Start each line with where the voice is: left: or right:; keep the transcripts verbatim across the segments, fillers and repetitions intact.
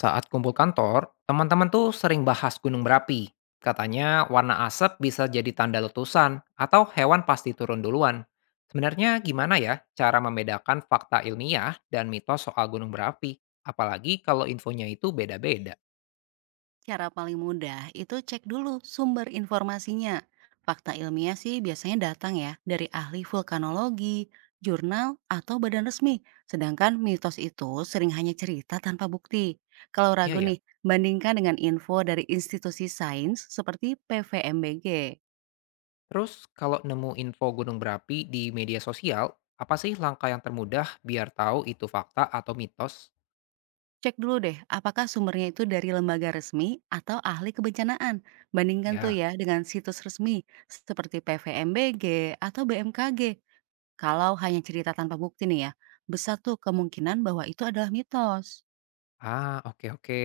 left: Saat kumpul kantor, teman-teman tuh sering bahas gunung berapi. Katanya warna asap bisa jadi tanda letusan atau hewan pasti turun duluan. Sebenarnya gimana ya cara membedakan fakta ilmiah dan mitos soal gunung berapi? Apalagi kalau infonya itu beda-beda.
right: Cara paling mudah itu cek dulu sumber informasinya. Fakta ilmiah sih biasanya datang ya dari ahli vulkanologi, jurnal, atau badan resmi. Sedangkan mitos itu sering hanya cerita tanpa bukti. Kalau
left: Iya
right: ragu
left: ya.
right: nih, bandingkan dengan info dari institusi sains seperti P V M B G.
left: Terus kalau nemu info gunung berapi di media sosial, apa sih langkah yang termudah biar tahu itu fakta atau mitos?
right: Cek dulu deh apakah sumbernya itu dari lembaga resmi atau ahli kebencanaan. Bandingkan tuh
left: Ya.
right: ya dengan situs resmi seperti P V M B G atau B M K G. Kalau hanya cerita tanpa bukti nih ya, besar tuh kemungkinan bahwa itu adalah mitos.
left: Ah, oke oke.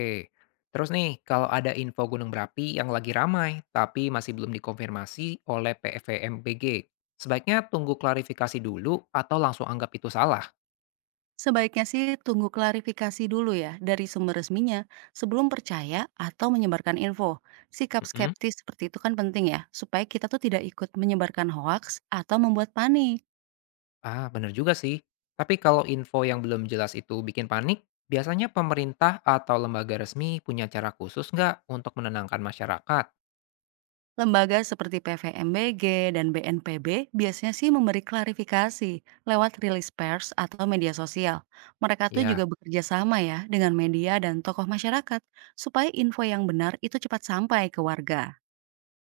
left: Terus nih, kalau ada info gunung berapi yang lagi ramai, tapi masih belum dikonfirmasi oleh P V M B G, sebaiknya tunggu klarifikasi dulu atau langsung anggap itu salah?
right: Sebaiknya sih tunggu klarifikasi dulu ya dari sumber resminya sebelum percaya atau menyebarkan info. Sikap
left: Mm-mm.
right: skeptis seperti itu kan penting ya, supaya kita tuh tidak ikut menyebarkan hoaks atau membuat panik.
left: Ah, bener juga sih. Tapi kalau info yang belum jelas itu bikin panik, biasanya pemerintah atau lembaga resmi punya cara khusus nggak untuk menenangkan masyarakat?
right: Lembaga seperti P V M B G dan B N P B biasanya sih memberi klarifikasi lewat rilis pers atau media sosial. Mereka tuh
left: Ya.
right: juga bekerja sama ya dengan media dan tokoh masyarakat supaya info yang benar itu cepat sampai ke warga.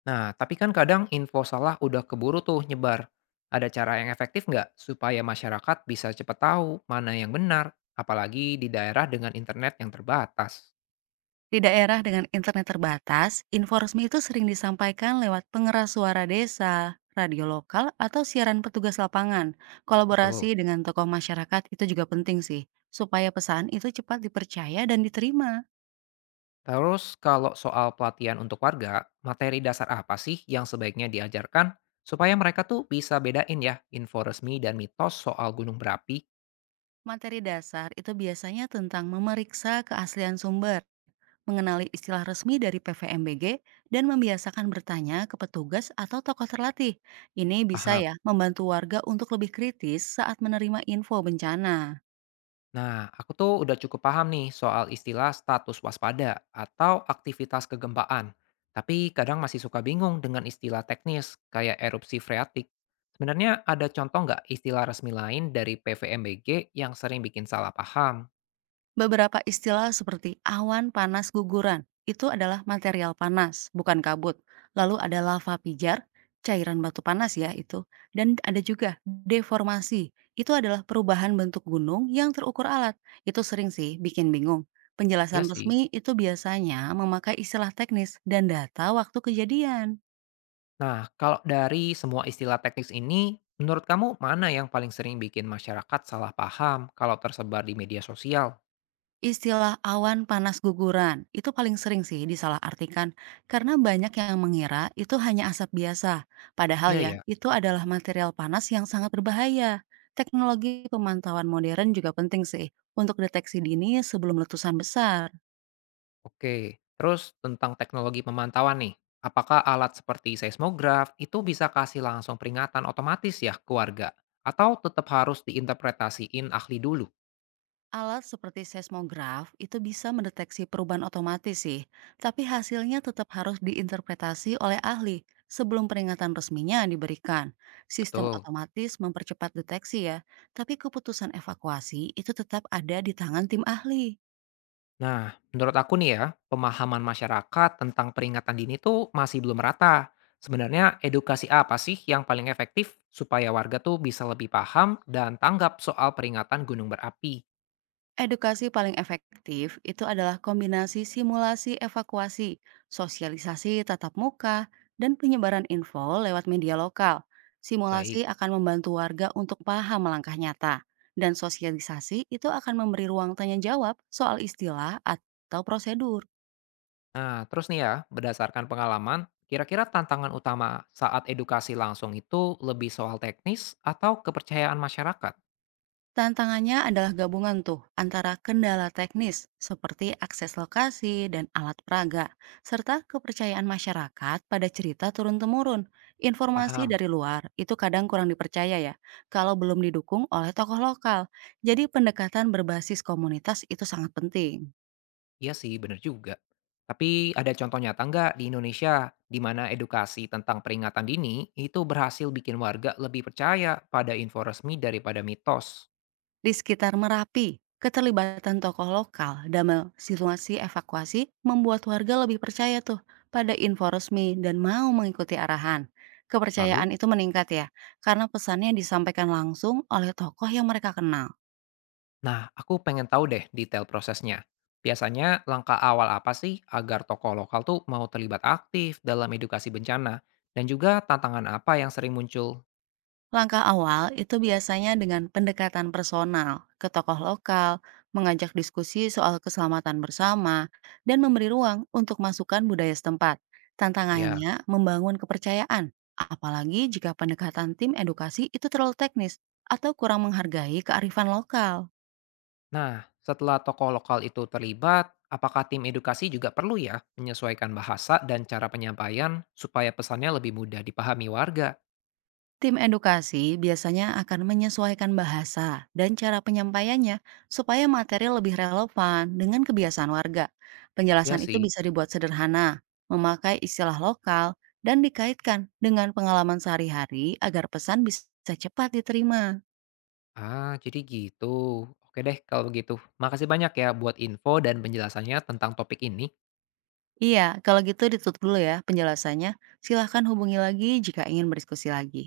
left: Nah, tapi kan kadang info salah udah keburu tuh nyebar. Ada cara yang efektif nggak supaya masyarakat bisa cepat tahu mana yang benar, apalagi di daerah dengan internet yang terbatas?
right: Di daerah dengan internet terbatas, info resmi itu sering disampaikan lewat pengeras suara desa, radio lokal, atau siaran petugas lapangan.
left: Betul.
right: Kolaborasi dengan tokoh masyarakat itu juga penting sih, supaya pesan itu cepat dipercaya dan diterima.
left: Terus kalau soal pelatihan untuk warga, materi dasar apa sih yang sebaiknya diajarkan supaya mereka tuh bisa bedain ya info resmi dan mitos soal gunung berapi?
right: Materi dasar itu biasanya tentang memeriksa keaslian sumber, mengenali istilah resmi dari P V M B G, dan membiasakan bertanya ke petugas atau tokoh terlatih. Ini bisa
left: Paham?
right: ya membantu warga untuk lebih kritis saat menerima info bencana.
left: Nah, aku tuh udah cukup paham nih soal istilah status waspada atau aktivitas kegempaan. Tapi kadang masih suka bingung dengan istilah teknis kayak erupsi freatik. Sebenarnya ada contoh nggak istilah resmi lain dari P V M B G yang sering bikin salah paham?
right: Beberapa istilah seperti awan panas guguran itu adalah material panas, bukan kabut. Lalu ada lava pijar, cairan batu panas ya itu. Dan ada juga deformasi, itu adalah perubahan bentuk gunung yang terukur alat. Itu sering sih bikin bingung.
left: Ya
right: Penjelasan
left: sih.
right: resmi itu biasanya memakai istilah teknis dan data waktu kejadian.
left: Nah, kalau dari semua istilah teknis ini, menurut kamu mana yang paling sering bikin masyarakat salah paham kalau tersebar di media sosial?
right: Istilah awan panas guguran itu paling sering sih disalahartikan karena banyak yang mengira itu hanya asap biasa. Padahal
left: Iya
right: ya,
left: ya.
right: itu adalah material panas yang sangat berbahaya. Teknologi pemantauan modern juga penting sih untuk deteksi dini sebelum letusan besar.
left: Oke, terus tentang teknologi pemantauan nih, apakah alat seperti seismograf itu bisa kasih langsung peringatan otomatis ya ke warga? Atau tetap harus diinterpretasiin ahli dulu?
right: Alat seperti seismograf itu bisa mendeteksi perubahan otomatis sih, tapi hasilnya tetap harus diinterpretasi oleh ahli sebelum peringatan resminya diberikan. Sistem
left: Betul.
right: otomatis mempercepat deteksi ya, tapi keputusan evakuasi itu tetap ada di tangan tim ahli.
left: Nah, menurut aku nih ya, pemahaman masyarakat tentang peringatan dini tuh masih belum rata. Sebenarnya edukasi apa sih yang paling efektif supaya warga tuh bisa lebih paham dan tanggap soal peringatan gunung berapi?
right: Edukasi paling efektif itu adalah kombinasi simulasi evakuasi, sosialisasi tatap muka, dan penyebaran info lewat media lokal. Simulasi
left: Baik.
right: akan membantu warga untuk paham langkah nyata, dan sosialisasi itu akan memberi ruang tanya jawab soal istilah atau prosedur.
left: Nah, terus nih ya, berdasarkan pengalaman, kira-kira tantangan utama saat edukasi langsung itu lebih soal teknis atau kepercayaan masyarakat?
right: Tantangannya adalah gabungan tuh antara kendala teknis seperti akses lokasi dan alat peraga, serta kepercayaan masyarakat pada cerita turun-temurun. Informasi
left: Paham?
right: dari luar itu kadang kurang dipercaya ya, kalau belum didukung oleh tokoh lokal. Jadi pendekatan berbasis komunitas itu sangat penting.
left: Iya sih, bener juga. Tapi ada contoh nyata nggak di Indonesia di mana edukasi tentang peringatan dini itu berhasil bikin warga lebih percaya pada info resmi daripada mitos?
right: Di sekitar Merapi, keterlibatan tokoh lokal dalam situasi evakuasi membuat warga lebih percaya tuh pada info resmi dan mau mengikuti arahan.
left: Lalu?
right: Kepercayaan itu meningkat ya, karena pesannya disampaikan langsung oleh tokoh yang mereka kenal.
left: Nah, aku pengen tahu deh detail prosesnya. Biasanya langkah awal apa sih agar tokoh lokal tuh mau terlibat aktif dalam edukasi bencana? Dan juga tantangan apa yang sering muncul?
right: Langkah awal itu biasanya dengan pendekatan personal ke tokoh lokal, mengajak diskusi soal keselamatan bersama, dan memberi ruang untuk masukan budaya setempat.
left: Ya.
right: Tantangannya membangun kepercayaan, apalagi jika pendekatan tim edukasi itu terlalu teknis atau kurang menghargai kearifan lokal.
left: Nah, setelah tokoh lokal itu terlibat, apakah tim edukasi juga perlu ya menyesuaikan bahasa dan cara penyampaian supaya pesannya lebih mudah dipahami warga?
right: Tim edukasi biasanya akan menyesuaikan bahasa dan cara penyampaiannya supaya materi lebih relevan dengan kebiasaan warga.
left: Ya
right: Penjelasan itu
left: sih.
right: bisa dibuat sederhana, memakai istilah lokal, dan dikaitkan dengan pengalaman sehari-hari agar pesan bisa cepat diterima.
left: Ah, jadi gitu. Oke deh kalau begitu. Makasih banyak ya buat info dan penjelasannya tentang topik ini.
right: Iya, kalau gitu ditutup dulu ya penjelasannya. Silahkan hubungi lagi jika ingin berdiskusi lagi.